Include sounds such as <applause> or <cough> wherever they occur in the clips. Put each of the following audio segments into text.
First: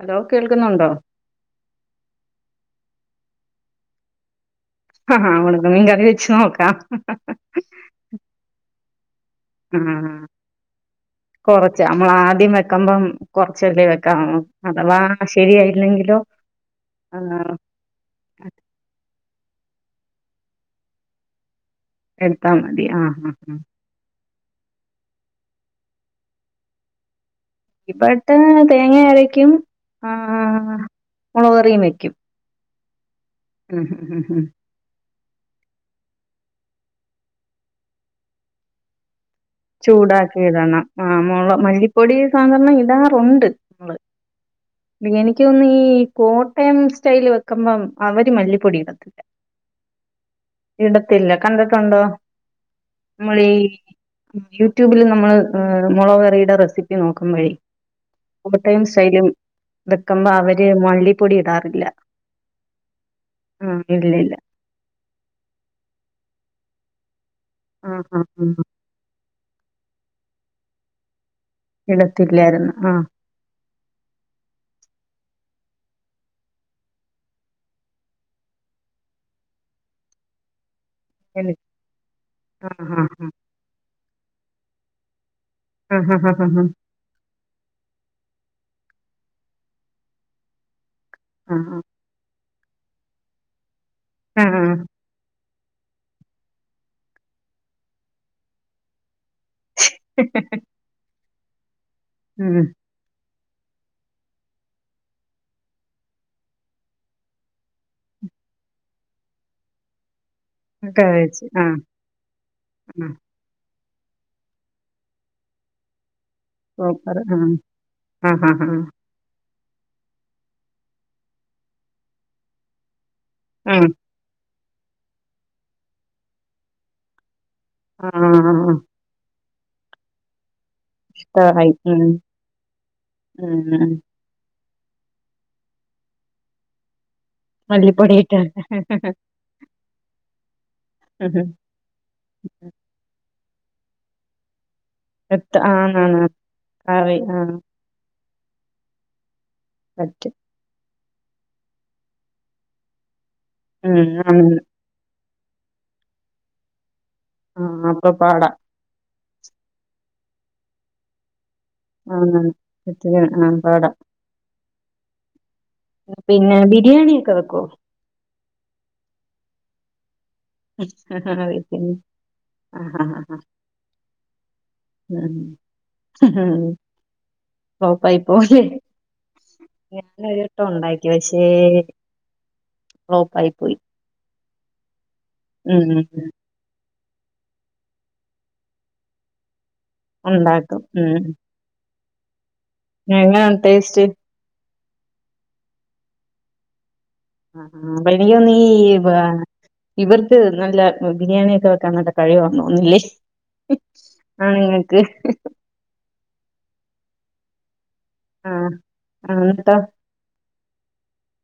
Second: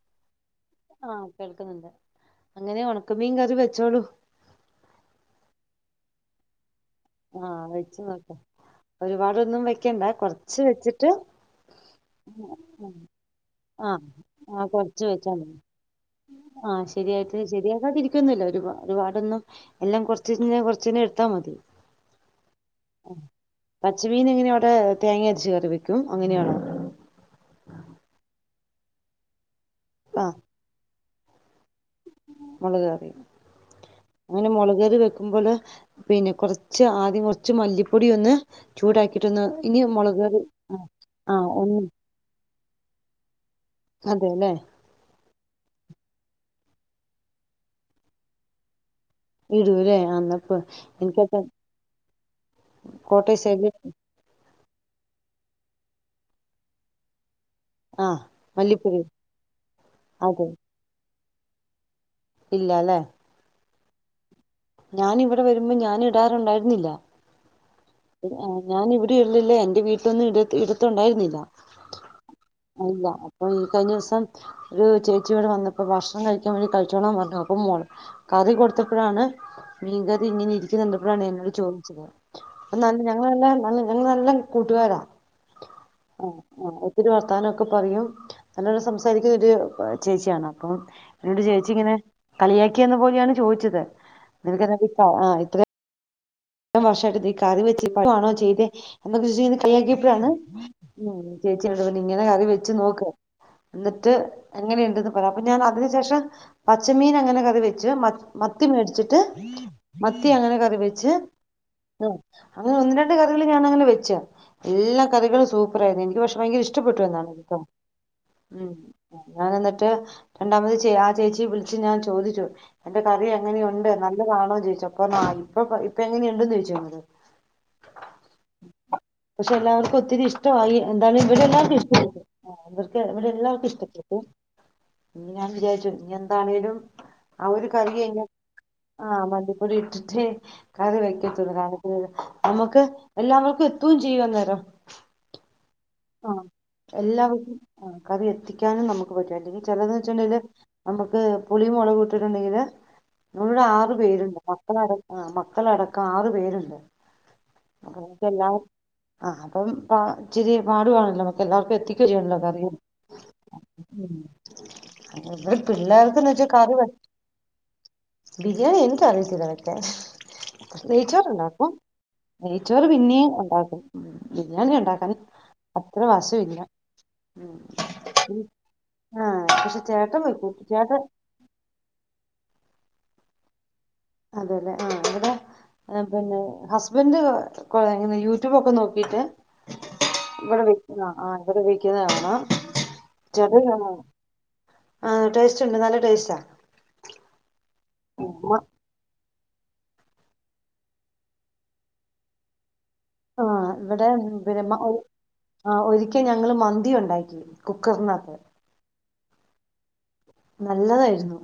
Hello കേൾക്കുന്നുണ്ടോ ആഹ് കേൾക്കുന്നുണ്ട് അങ്ങനെയ ഉണ ക്ക മീൻകറി വെച്ചോളു ആഹ് ഹ ഉണക്കമീൻ കറി വെച്ച് നോക്കാം ആഹ് വെച്ച് നോക്കാം ഒരുപാടൊന്നും ആ വെക്കണ്ട കൊറച്ച് വെച്ചിട്ട് കൊറച്ച് നമ്മൾ ആദ്യം വെക്കുമ്പം കൊറച്ചല്ലേ ആഹ് വെക്കാം ആഹ് അഥവാ കൊറച്ച് വെക്കാം ശരിയായില്ലെങ്കിലോ ആഹ് ആ ശരിയായിട്ട് ശരിയാക്കാതിരിക്കൊന്നില്ല ഒരു ഒരുപാടൊന്നും എല്ലാം കൊറച്ചിനെ കൊറച്ചിനെ എടുത്താ മതി എടുത്താ മതി ആഹ് ആഹ് ആഹ് മീൻ എങ്ങനെയാ അവിടെ തേങ്ങ അരച്ച് കറി വെക്കൊ അങ്ങനെയാണോ ഇപ്പഴത്തെ തേങ്ങ അരക്കും ആഹ് ഹ ഹ മുളക് കറിയും വെക്കും മുളക് കറിയും മ്മ് മ്മ് മ്മ് പിന്നെ കുറച്ച് ആദ്യം കുറച്ച് മല്ലിപ്പൊടി ഒന്ന് ചൂടാക്കി ചൂടാക്കി ഇടണം ആ ആഹ് മുളക് ഒന്ന് മല്ലിപ്പൊടി സാധാരണ ഇടാറുണ്ട് നമ്മള് അതെല്ലേ എനിക്ക് എനിക്ക് തോന്ന് ഈ കോട്ടയം സ്റ്റൈല് വെക്കുമ്പം അവര് മല്ലിപ്പൊടി ഇടത്തി ഇടുല്ലേ അന്നപ്പ എനിക്ക് കണ്ടിട്ടുണ്ടോ കോട്ടയം സ്റ്റൈലില് യൂട്യൂബിൽ നമ്മൾ മുളക് കറിയുടെ റെസിപ്പി നോക്കുമ്പോഴെ ആഹ് കോട്ടയം വല്ലിക്കുഴി സ്റ്റൈല് വെക്കുമ്പോ അവര് മല്ലി പ്പൊടി ഇടാറില്ല ഇല്ലാല്ലേ ആഹ് ഇല്ലില്ല ഞാനിവിടെ വരുമ്പോൾ ഞാന് ഇടാറുണ്ടായിരുന്നില്ല ആഹ് ആഹ് ആഹ് ഞാന് ഇവിടെ ല്ലേ എന്റെ വീട്ടിലൊന്നും ഇടത്തുണ്ടായിരുന്നില്ല ഇടത്തില്ലായിരുന്നു ആഹ് അല്ല അപ്പൊ ഈ കഴിഞ്ഞ ദിവസം ഒരു ചേച്ചി ഇവിടെ വന്നപ്പ ഭക്ഷണം കഴിക്കാൻ വേണ്ടി കഴിച്ചോളൻ പറഞ്ഞു കറി കൊടുത്തപ്പോഴാണ് മീൻകറി ഇങ്ങനെ ഇരിക ന്ന കണ്ടപ്പോഴാണ് എന്നോട് എനി ചോദിച്ചത് ആഹ് എന്നാലും ആഹ് ഞങ്ങളെല്ലാരും നല്ല നല്ല കൂട്ടുകാരാ ആഹ് ആഹ് ഒത്തിരി വർത്താനമൊക്കെ പറയും നല്ലോലം സംസാരിക്കുന്ന ഒരു ചേച്ചിയാണ് അപ്പം എന്നോട് ചേച്ചി ഇങ്ങനെ കളിയാക്കിയന്ന് പോലെയാണ് ചോദിച്ചത് ആഹ് ആഹ് ആഹ് നിനക്കെന്ത ആ ഇത്ര ഇത്രേം വർഷായിട്ട് നീ കറിവെച്ച് പഠിക്കുവാണോ ചെയ്തെ <unintelligible> കളിയാക്കിയപ്പഴാണ് ഉം ചേച്ചി നിങ്ങനെ കറി ഉം വെച്ച് നോക്ക്‌ എന്നിട്ട് എങ്ങനെയുണ്ടന്ന് പറയാം അപ്പൊ ഞാൻ അതിനു ശേഷം പച്ചമീൻ അങ്ങനെ കറി വെച്ച് മ മത്തി മേടിച്ചിട്ട് മ ത്തി അങ്ങനെ കറി വെച്ച് കഴിച്ച് ആഹ് ആ അങ്ങനെ ഒന്ന് രണ്ട് ആഹ് കഥകൾ ഞാൻ <unintelligible> വെച്ചാ എല്ലാ കറികളും സൂപ്പർ ആയിരുന്നു എനിക്ക് പക്ഷെ ഭയങ്കര ഇഷ്ടപ്പെട്ടു സൂപ്പർ എന്നാണ് ആഹ് എനിക്കം ആഹ് ആഹ് ഉം ആഹ് ഞാൻ എന്നിട്ട് രണ്ടാമത് ചേ ആ ചേച്ചിയ വിളിച്ച് ഞാൻ ചോദിച്ചു കറി ആഹ് എങ്ങനെയുണ്ട് നല്ലതാണോ ചോയ്ച്ച് ഇപ്പൊന്നായി ഇപ്പപ്പൊ ഇപ്പൊ എങ്ങനെയുണ്ട്ന്ന് ചോദിച്ചോ ഇങ്ങള് ആഹ് ആഹ് ആഹ് പക്ഷെ എല്ലാവർക്കും ഒത്തിരി ഇഷ്ടമായി എന്താണ് ഇവ്ടെ ഇഷ്ടായി എല്ലാർക്കും ഉം ഇഷ്ടപ്പെട്ടു ഇവർക്ക് ഇവിടെ ഉം എല്ലാവർക്കും ഉം ഇഷ്ടപ്പെട്ടു ഇന്ന് ഞാൻ വിചാരിച്ചു ഇഞ്ഞി എന്താണേലും ആ ഒരു കറിയായ്നു മല്ലിപ്പൊടിയിട്ട് ആ മല്ലിപ്പൊടി ഇട്ടിട്ടേ കറി ഉം ഉം വെക്കത്തൊള്ളൂ <unintelligible> നമുക്ക് എല്ലാവർ എത്തും ചെയ്യന്നേരം <unintelligible> ആന്നാ അതെ ആഹ് കവി എത്തിക്കാനും നമുക്ക് പറ്റും അല്ലെങ്കി ചെലത് പറ്റും വെച്ചിണ്ടേല് നമുക്ക് പുളിയും മുളകും ഇട്ടിട്ടുണ്ടെങ്കില് നമ്മള് ആറ് ഉം പേര്ണ്ട് ആന്ന് മക്കളാര ആ മക്കളടക്കം ആറ് പേര്ണ്ട് ആഹ് അപ്പൊ നമുക്ക് പാടാ എല്ലാവർ ആഹ് അപ്പം ഇച്ചിരി പാടുവാണല്ലോ എല്ലാർക്കും എത്തിക്ക് ഈ ഇള്ള ആഹ് കറി ഇത്തിരി ആഹ് പാടാ അതെ പിള്ളേർക്ക്ന്ന് വെച്ചാ പിന്നെ കറി ബിരിയാണിയൊക്കെ വെക്കോ ബിരിയാണി എനിക്കറിയത്തില്ല കേട്ടാ നെയ്ച്ചോറ് ഉണ്ടാക്കും വീട്ടില് നെയ്ച്ചോറ് ആഹ് ആഹ് പിന്നെയിം ആഹ് ഉണ്ടാക്കും ബിരിയാണി ഉണ്ടാക്കാന് ോപ്പായി് പോലെ ആഹ് പക്ഷെ ചേട്ടൻ വെക്കും ഞാനൊരട്ടം ചേട്ടൻ ഉണ്ടാക്കി പക്ഷേ കോപ്പായി <unintelligible> ഉം ഏ ഉം പിന്നെ ഹസ് ഹസ്ബന്റ് കൊ യൂടൂബൊക്കെ നോക്കിയിട്ട് ഉണ്ടാക്കും ഉം ക്ക്ന്നാണോ എങ്ങനാണ് ടേസ്റ്റ് ആഹ് ടേസ്റ്റുണ്ട് നല്ല ടേസ്റ്റാ മ- <unintelligible> ഇവർക്ക് നല്ല ബിരിയാണിയൊക്കെ വെക്കാൻ നല്ല കഴിവൊന്നുന്നൂല്ല്യേയ് ആ ഇവടെ പിന്നെ മ ഔ ആ ഒരിക്ക ക്ക ഞങ്ങള് മന്തി ഉണ്ടാക്കി ക്കൊട്ന്നപ്പോ ആ ന്നിട്ടോ നല്ലതായിരുന്നു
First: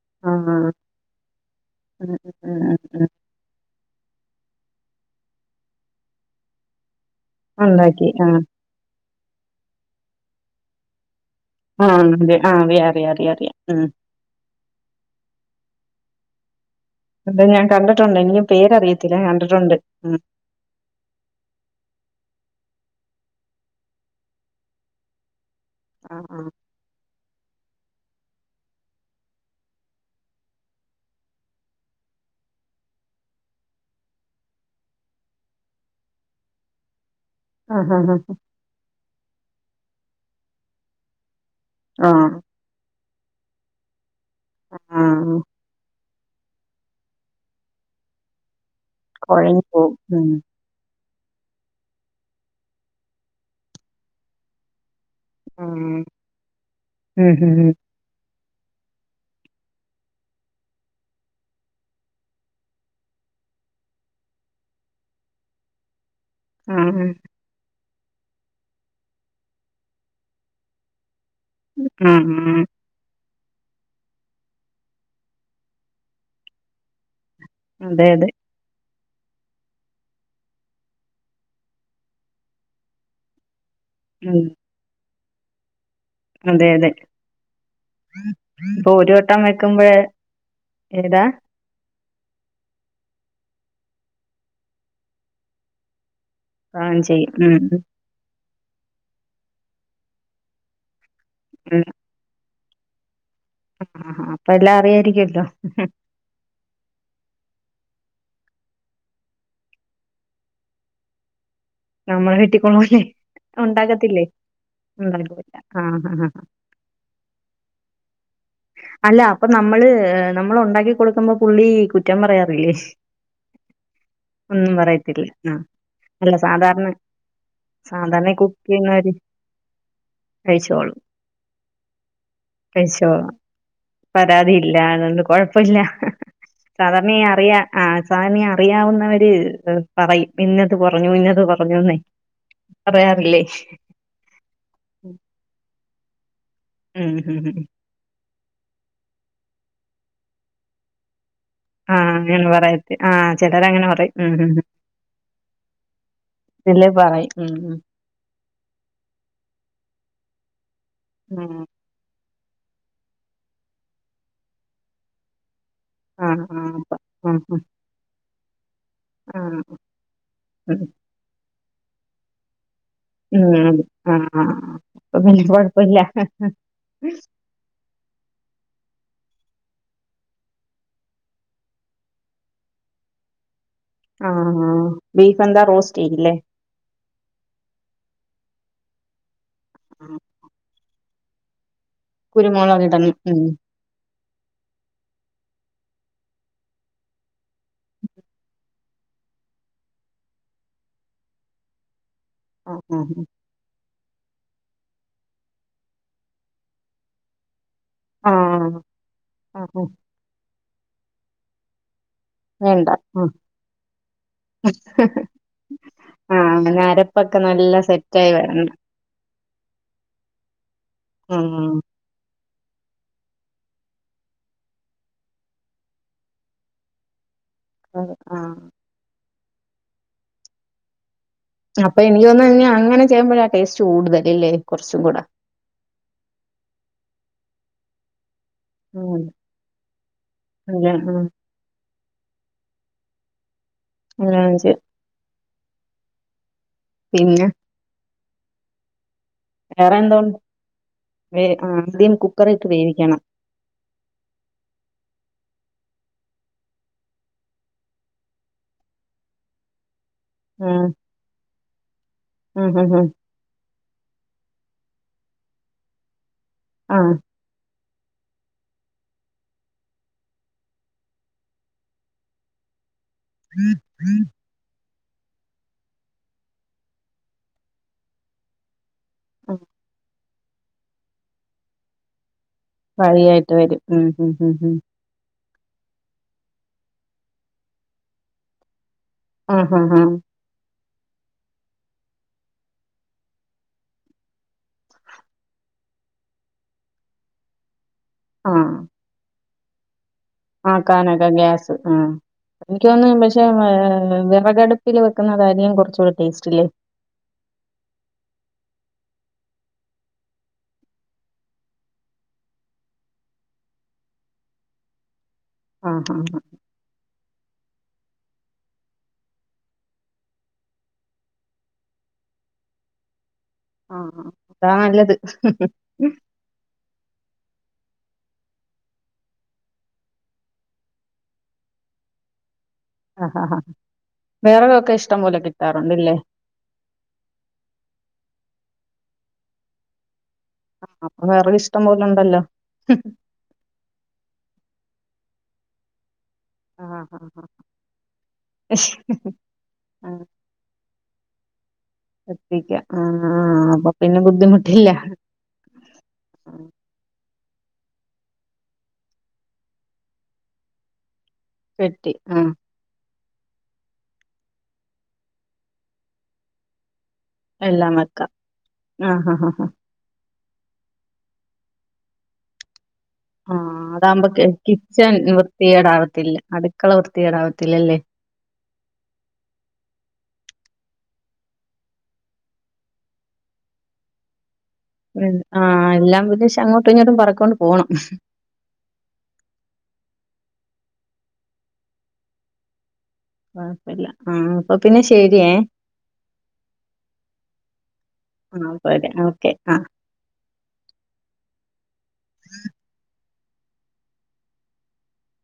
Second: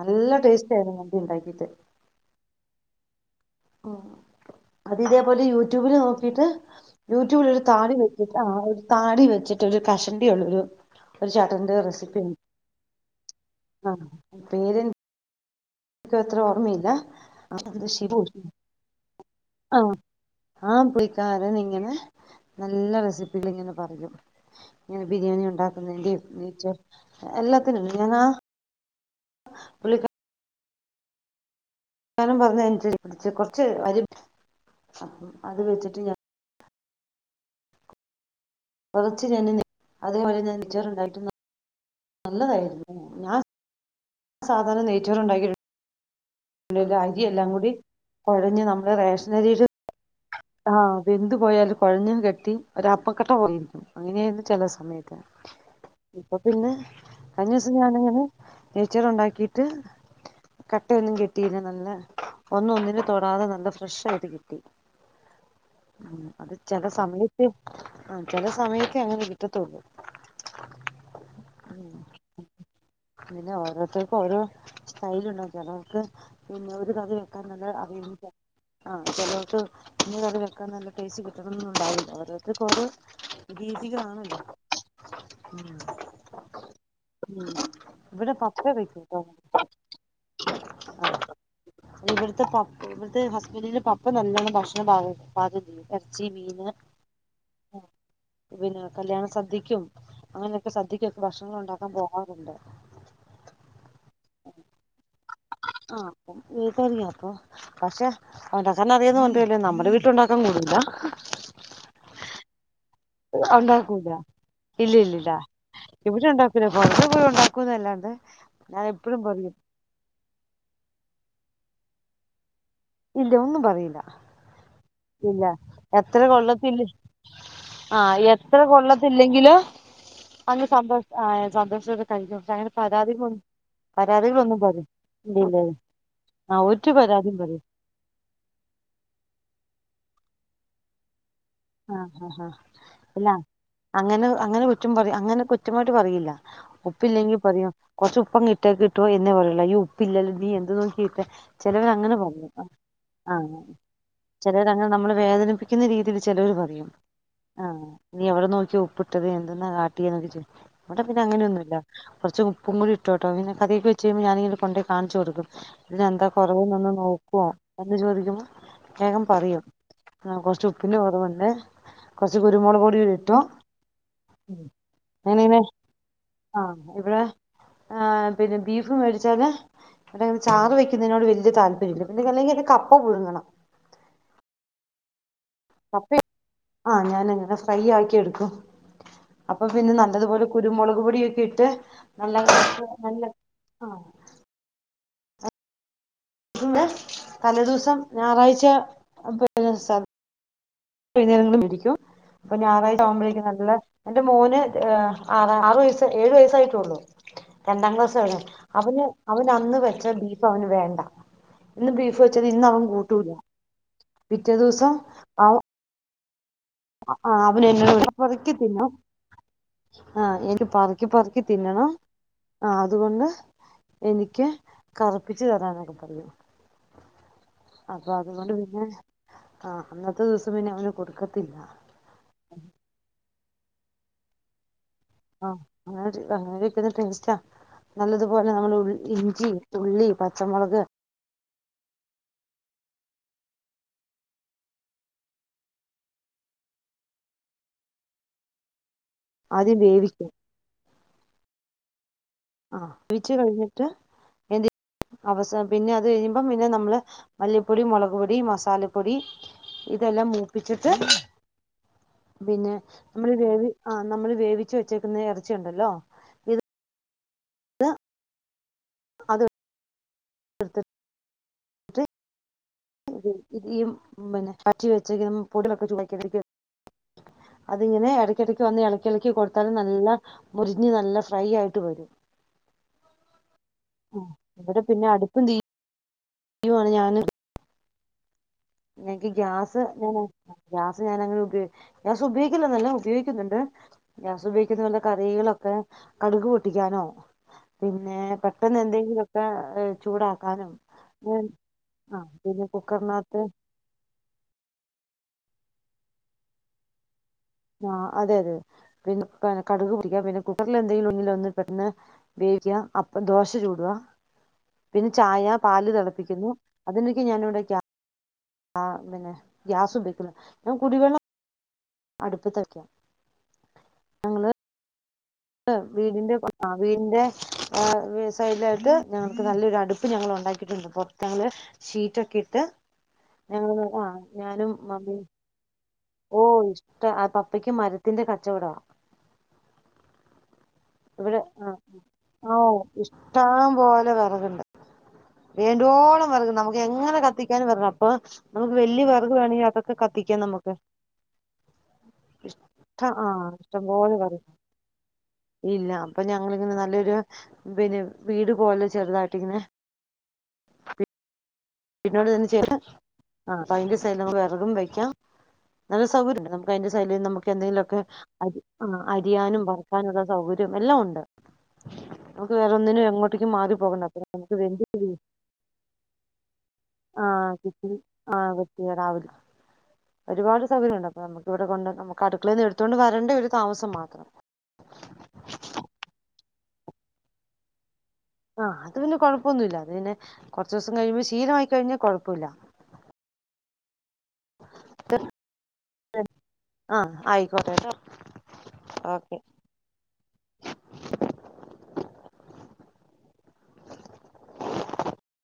നല്ല ആഹ് ആഹ് ടേസ്റ്റ് ആയിരുന്നു മന്തി ഉണ്ടാക്കിട്ട് ഉം ഉം ഉം ഉം. ഉം അത് ഇതേപോലെ യൂടൂബില് നോകീട്ട് യൂട്യൂബില് ഒരു താടി ഉണ്ടാക്കി വെച്ചിട്ട് ആഹ് ആ ഒരു താ ടി വെച്ചിട്ട് ഒരു കഷണ്ടി ഉള്ളൊരു ഒരു ചേട്ടന്റെ ആഹ് റെസിപ്പി അതെ ഉണ്ട് ആഹ് അറിയ അറിയ അറിയ അറിയ ആഹ് ക്കത് ത്രെ ഓർമ്മയി ല്ലാ ഞാൻ കണ്ടിട്ടുണ്ട് ഷിബു എനിക്ക് <unintelligible> പേരറിയത്തില്ല ഞാൻ കണ്ടിട്ടുണ്ട് ആഹ് ഉം. ആ പുൽക്കാരനിങ്ങനെ നല്ല റെസിപ്പിയില്ങ്ങനെ പറയും ങ്ങനെ ബിരിയാണി ഉണ്ടാ ആ ക്കുന്നേന്റിം ആ നെയ്ചോർ എല്ലാ ത്തിനും <unintelligible> പുള്ളിക്ക ക്കാരൻ പർഞ്ഞെ അൻസര്‌ച് കൊർച്ച് അരി അത് വെച്ചിട്ട് ഞാ ആഹ് ഹ ഹ ഹാ കൊറച്ച് <unintelligible> അതേപോലെ ഞാൻ നെയ്ചാേറ്ണ്ടായ്ട്ടും ന ആഹ്. നല്ലതായ്ര്ന്നു ഞാ സാധാരണ ആ ആ നെയ്ചോറ്ണ്ടാക്ക്യൊര് ലേകാക്കി എല്ലാം കൂടി കൊഴഞ്ഞ് നം കൊഴഞ്ഞ് പോവും ഉം ആഹ് വെന്ത് പോയാല് കൊഴഞ്ഞും കെട്ടി ഒരാപ്പ്ക്കെട്ടാവോ അങ്ങനേയ്ര്ന്നു ചെല സമെയെ ക്കെ ഉം. ഇപ്പൊ പിന്നെ ഉം ഉം ഉം. കഞ്ഞേസം ഞാനങ്ങനെ നെയ്‌ച്ചോറൊണ്ടാക്കീട്ട് കട്ടയൊന്നും കെട്ടിയീല നല്ല ഒന്നും ഒന്നിനെ തൊടാതെ നല്ല ഫ്രഷായിട്ട് കിട്ടി ഉം അത് ആ ചില സമയത്ത് ആ ചില സമയത്തേ അങ്ങനെ കിട്ടത്തുള്ളൂ ആ ആ ആ. പിന്നെ ഓരോരുത്തർക്കും ഓരോ സ്റ്റൈല ഉണ്ടാക്കിയ നമുക്ക് പിന്നെ ഒരു കഥ ക്ക നല്ല അയമ അതെ അതെ <unintelligible> ആഹ് ചലോട്ത് പിന്നെ കറി വെക്കാൻ നല്ല ടേസ്റ്റ് കിട്ടണൊന്നും ഉണ്ടാവില്ല അവർക്ക് കുറ പീച്ചിക്കണല്ലോ ഉം. ഉം അതെ അതെ ഉം ഇവിടെ പപ്പ ഇപ്പൊ വെക്കും ഒരു ട്ടോ വട്ടം വെക്കുമ്പോഴ ആ ഏതാ ഇവിടുത്തെ പപ്പ ഇവിടുത്തെ ഹസ്ബൻഡില് പപ്പ തന്നതാ ാ വാ <unintelligible> ആ ചെയ്യാ ഉം പിന്നെ കല്യാണം സദ്യക്കും അങ്ങനെയൊക്കെ ഉള്ള സദ്യക്കും ഭക്ഷണം ഉം. ഉണ്ടാക്കാൻ പോകാറുണ്ടോ ആ ആ അപ്പ എല്ലാം അറിയായിരിക്കല്ലോ ആ അപ്പം എനിക്കറിയാം അപ്പൊ പക്ഷെ അവന്റെക്കനെ അറിയുന്നു അല്ലേ നമ്മുടെ വീട്ടിലുണ്ടാക്കാൻ കൂടല നമ്മള ഹിട്ട <unintelligible> ഉണ്ടാക്കൂല ഉണ്ടാക്കത്തില്ലേ ഇല്ല ഇല്ലില്ല ആ ഇവിടെ ഉണ്ടാക്കൂല പുറത്ത് പോയി ഉണ്ടാക്കൂന്നല്ലാണ്ട് ഞാൻ അല്ല എപ്പഴും അപ്പ പറയും നമ്മള് നമ്മൾ ഉണ്ടാക്കി കൊടുക്കുമ്പോ പുള്ളി കുറ്റം പറയാറില്ലേ ഇല്ല ഒന്നും പറയില്ലാ ഒന്നും പറയത്തില്ല ഇല്ല ആ എത്ര അല്ല കൊ സാധാരണ ആഹ സാധാരണ കുക്ക് എത്ര ചെയ്യുന്നവര് കൊള്ളത്തില്ലെങ്കിലോ അന്ന് കഴിച്ചോളും സന്തോഷം ആ സന്തോഷമൊക്കെ കഴിക്കും പക്ഷെ അങ്ങനെ കഴിച്ചോളും പരാതികളൊന്നും പരാതികളൊന്നും പരാതിയില്ല പറതി അതുകൊണ്ട് ഇല്ലല്ല കൊഴപ്പല്ല ആഹ ഒ സാധാരണ ഈ പരാതിയും അറിയാ പറയില്ല ആ സാധാരണ ഈ അറിയാവുന്നവര് പറയും ഇന്നത് പറഞ്ഞു ഇന്ന ആഹ ആ ആാ ഇല്ല അങ്ങനെ അങ്ങനെ കുറ്റം പറ അങ്ങനെ കുറ്റമായിട്ട പറയില്ല ഉപ്പ് ഉം ഇില്ലെങ്കിൽ ഉം ഉം പറയും കൊറച്ച് ഉപ്പങ്ക ഇ ഇറ്റ കിട്ടോ എന്ന പറയുള്ളൂ ഈ ഉപ്പ ഇല്ലോ നീ എന്ത് നോക്കിട്ട് ആ ചിലവരങ്ങനെ അങ്ങനെ പറഞ്ഞു പറയത്തി ആ ആഹ ചിലരങ്ങനെ പറയും ഉം ചിലരങ്ങെ നമ്മള് വേദനിപ്പിക്കുന്ന രീതിയിൽ ഇല്ലേ പറയും ഉം ഉ ആഹ് നീ എവിടെ നോക്കിയോ ഒപ്പിട്ടത് എന്തന്നാ കാട്ടിയെന്നൊക്കെ വടെ പിന്നെ ഉം ഉം അങ്ങനെയൊന്നുല്ല കുറച്ച് ഉപ്പുംകൂടി ഇട്ടോട്ടോ പിന്നെ കറിയൊക്കെ വച്ച് കഴിയുമ്പോ ഞാനിങ്ങനെ കൊണ്ട്‌ പോയി കാണിച്ചു കൊടുക്കും ഇതിനെന്താ ആ ആ കൊറവ്ന്നൊന്ന് അപ്പ ആ നോക്കോ എന്ന് ചോദിക്കുമ്പോ വേഗം ആ പറയോ ആഹ് കൊറ്ച്ചു ഉം പിന്നെ ഓറ്മണ്ടേ കൊറ്ച്ച് കുരുമൊളൊക് ഉം ആഹ് ആഹ് അപ്പ പിന്ന അങ്ങനെങ്ങനെ കൊഴപ്പില്ല ആ ഇവിടെ ആ പിന്നെ ബീഫും മേടിച്ചാല് ചാറ് വെക്കുന്നതിനോട് വല്യ താല്പര്യല്ല പിന്നെ അല്ലെങ്കി <unintelligible> എ കപ്പ പുഴുങ്ങണം ആഹ് ആഹ് ബി കപ്പ ആഹ് ഞാനങ്ങനെ ഫ്രൈ ആക്കി എടുക്കും അപ്പൊ പിന്നെ ആ. നല്ലതുപോലെ കുരുമുളക് ക് പൊടിയൊക്കെ ഇട്ട് നല്ല കുരുമുളകിടണം നല്ല ഉം ആഹ് തലേ ദിവസം ഞായറാഴ്ച <unintelligible> വൈകുന്നേരങ്ങളും ഇരിക്കും അപ്പൊ ആ ഞായറായി ആ ആകുമ്പഴേക്കും നല്ല എന്റെ മോന് ആ ആറ് വയസ് ഏഴു വയസ്സായിട്ടൊള്ളു രണ്ടാം ക്ലാസ് ആ വരെ ആ. അവന് അവന് ആ ആ അന്ന് വെച്ച ബീ അവന് വേണ്ട എന്ന് ബീഫ് വെച്ചത് ഇന്നവൻ വേണ്ട ഉം കൂട്ടല പിറ്റേ ദിവസം അ ആഹ് ആ അവന എന്നോ പറക്കി തിന്ന ആഹ് എനക്ക് പറക്കി പറക്കി ഉം തിന്നണം ആ അതുകൊണ്ട് എനിക്ക് കറപ്പിച്ച് തരാനൊക്കെ പറയും അപ്പൊ ആ അതുകൊണ്ട് പിന്നെ ആഹ് അന്നത്തെ ദിവസം പിന്നെ അവന് കൊടുക്ക അപ്പൊ എനിക്ക് തോന്നുന്നേ ന്നി അങ്ങനെ ചെയ്യുമ്പഴ ടേസ്റ്റ് കൂടുതല് ല്ലേ കുറച്ചും കൂടി ആ അങ്ങനിഷ്ട <unintelligible> ടേസ്റ്റ നല്ലത് അതുപോലെ നമ്മള് ഉം ഇഞ്ചി ഉള്ളി പച്ചമുളക് അല്ല ഉം <unintelligible> പിന്നെ ആദ്യം വേറെ വേവിക്കും എന്തോണ്ട് വെ ആ ദിം ആ വിച്ച് കഴിഞ്ഞിട്ട് എന്ത് അവസം പിന്നെ അത് കഴിയുമ്പം പിന്നെ നമ്മള് മല്ലിപ്പൊടി മുളക് പൊടി മസാലപ്പൊടി ഇതെല്ലാം ഉം മൂപ്പിച്ചിട്ട് ഉം പിന്നെ ഉം ഉം നമ്മൾ വേവി ആ നമ്മള് വേവിച്ച് വെച്ചേക്കുന്ന ഇറച്ചി ഉണ്ടല്ലോ ഇത് ആ അത് എടുത്തിട്ട് <unintelligible> ഇത് ഇ <unintelligible> കൊച്ചി വെച്ചതും പൊടികളൊക്കെ ചുമ <unintelligible> അത് ഇങ്ങനെ ഇടക്കിടക്ക് വന്ന് ളക്കി ഉം. കൊടുത്താലും നല്ല മുരിഞ്ഞ് നല്ല ഫ്രൈ ആയിട്ട് വരും ഫ്രൈയായിട്ട് വരും ഉം ഉം ഉം ഉം ഇവിടെ പിന്നെ അടുപ്പും തീ അയുണ് ഞാന് എനിക്ക് ആ ഹാ ഗ്യാസ് ഹാ ഞാൻ ഗ്യാസ് ഞാൻങ്ങനെ ഉപയോഗ ഗ്യാസ് ഉപയോഗിക്കില്ല ഉപയോഗിക്കുന്നുണ്ട് ഗ്യാസ് ഉപയോഗിക്കുന്ന നല്ല കറികളൊക്കെ കടുക് പൊട്ടിക്കാനോ പിന്നെ പെട്ടെന്ന് എന്തെങ്കി ആ ആ കാനക്ക ഗ്യാസ് ആ ആഹ് പിന്നെ എനിക്ക് തോന്നുന്നു കുക്കറിനകത്ത് <unintelligible> വിറകടുപ്പിൽ വെക്കുന്നതായിരിക്കും കുറച്ചുടെ ടെസ്റ്റ്ല്ലേ ആ അതെ അതെ പിന്നെ കടുക് പൊട്ടിക്കുക പിന്നെ കുക്കറൽ എന്തെങ്കിലും ഉണ്ടെങ്കിൽ ഒന്ന് പെട്ടെന്ന് വേവിക്ക അപ്പ ദോശ ചൂടുക പിന്നെ ചായ ആ പാല് ആ ആ തിളപ്പിക്കുന്നു അതിനൊക്കെ ഞാന ഇവിടെ ആ പിന്നെ ഗ്യാസുപയോഗിക്കുന്നു കുടിവെള്ളം അടുപ്പ് വെക്കാം ആ അതാ നല്ലത് <unintelligible> വീടിന്റെ <unintelligible> വീടിന്റെ ആ വേ സൈഡിലായിട്ട് ഞങ്ങക്ക് നല്ലൊരു അടുപ്പ് ഞങ്ങൾ ഉണ്ടാക്കിട്ടുണ്ട് പൊറത്ത് ഞങ്ങള് ഷീറ്റൊക്കെ ഇട്ട് ആ ആ ഞങ്ങള് ആ ഞാനും വേറെതൊക്കെ ഇഷ്ടം മമ്മിയും പോലെ കിട്ടാ ഓ ഇഷ്ട ആ പപ്പയ്ക്ക് മരത്തിന്റെ ക കച്ചോട ആ അ വിറക് ഇഷ്ടം പോലെണ്ടല്ലോ ഓ വേണ്ടുവോളം വർഗ നമക്ക് എങ്ങനെ കത്തിക്കാനും വണം അപ്പൊ നമുക്ക് വലിയ വർഗ വേണെങ്കിൽ അതൊക്കെ ആഹ് കത്തിക്കാം നമുക്ക് എത്തിക്കാം ഇഷ ആഹ് ആഹ ആഹ് അപ്പൊ ഇഷ്ടംപോലെ പിന്നെ പറ ബുദ്ധിമുട്ടില്ല ഇല്ല അപ്പൊ ഞങ്ങളിങ്ങനെ നല്ലൊരു പിന്നെ വീട് പോല്ലെ ചെറുതായിട്ടിന്നേ പെട്ടി പിന്നോട് തന്നെ ആഹ് ചെയ്യട്ട <unintelligible> ആ അപ്പൊ അതിന്റെ സൈല ന വിറകും വെക്കാം നല്ല സൗകര്യം നമുക്ക് അതി <unintelligible> ശലം നമുക്ക് എല്ലാം എന്തെങ്കിലുമൊക്കെ വെക്കാം അ ആഹ് ആഹ് അരിയാനും ആഹ് വറക്കാനുള്ള സൗകര്യ <unintelligible> എല്ല ഉണ്ട് നക്ക് വേറ <unintelligible> ആഹ അതാകുമ്പോ കിച്ചൺ വൃത്തിയേടാവത്തില്ല അ ആ ക ആ കട്ട രാവില ഒരുപാട് <inaudible> സൗകര്യണ്ട് നമുക്ക് ഇവിടെ കൊണ്ട് നമുക്ക് അടുക്കളൽ നിന്ന് എടുത്തുകൊണ്ട് വരണ്ട ഒരു താമസം മാത്രം ആ് എല്ലാം വിദേശം അങ്ങോട്ടും ഇങ്ങോട്ടും പറക്കോണ്ട് പോണം ആഹ അത് പിന്നെ കൊഴപ്പൊന്നുമില്ല അത് പിന്നെ കുറച്ച ദിവസം കഴിയുമ്പോ ശീലമായിക്കഴിഞ്ഞാൽ കുഴപ്പമില്ല ആപ്പല്ല <unintelligible> ആ അപ്പോ പിന്നെ ശരിയേ ആഹ് ആയിക്കോട്ടെ കേട്ടോ ആ പോരെ ഓക്കെ ആ <unintelligible>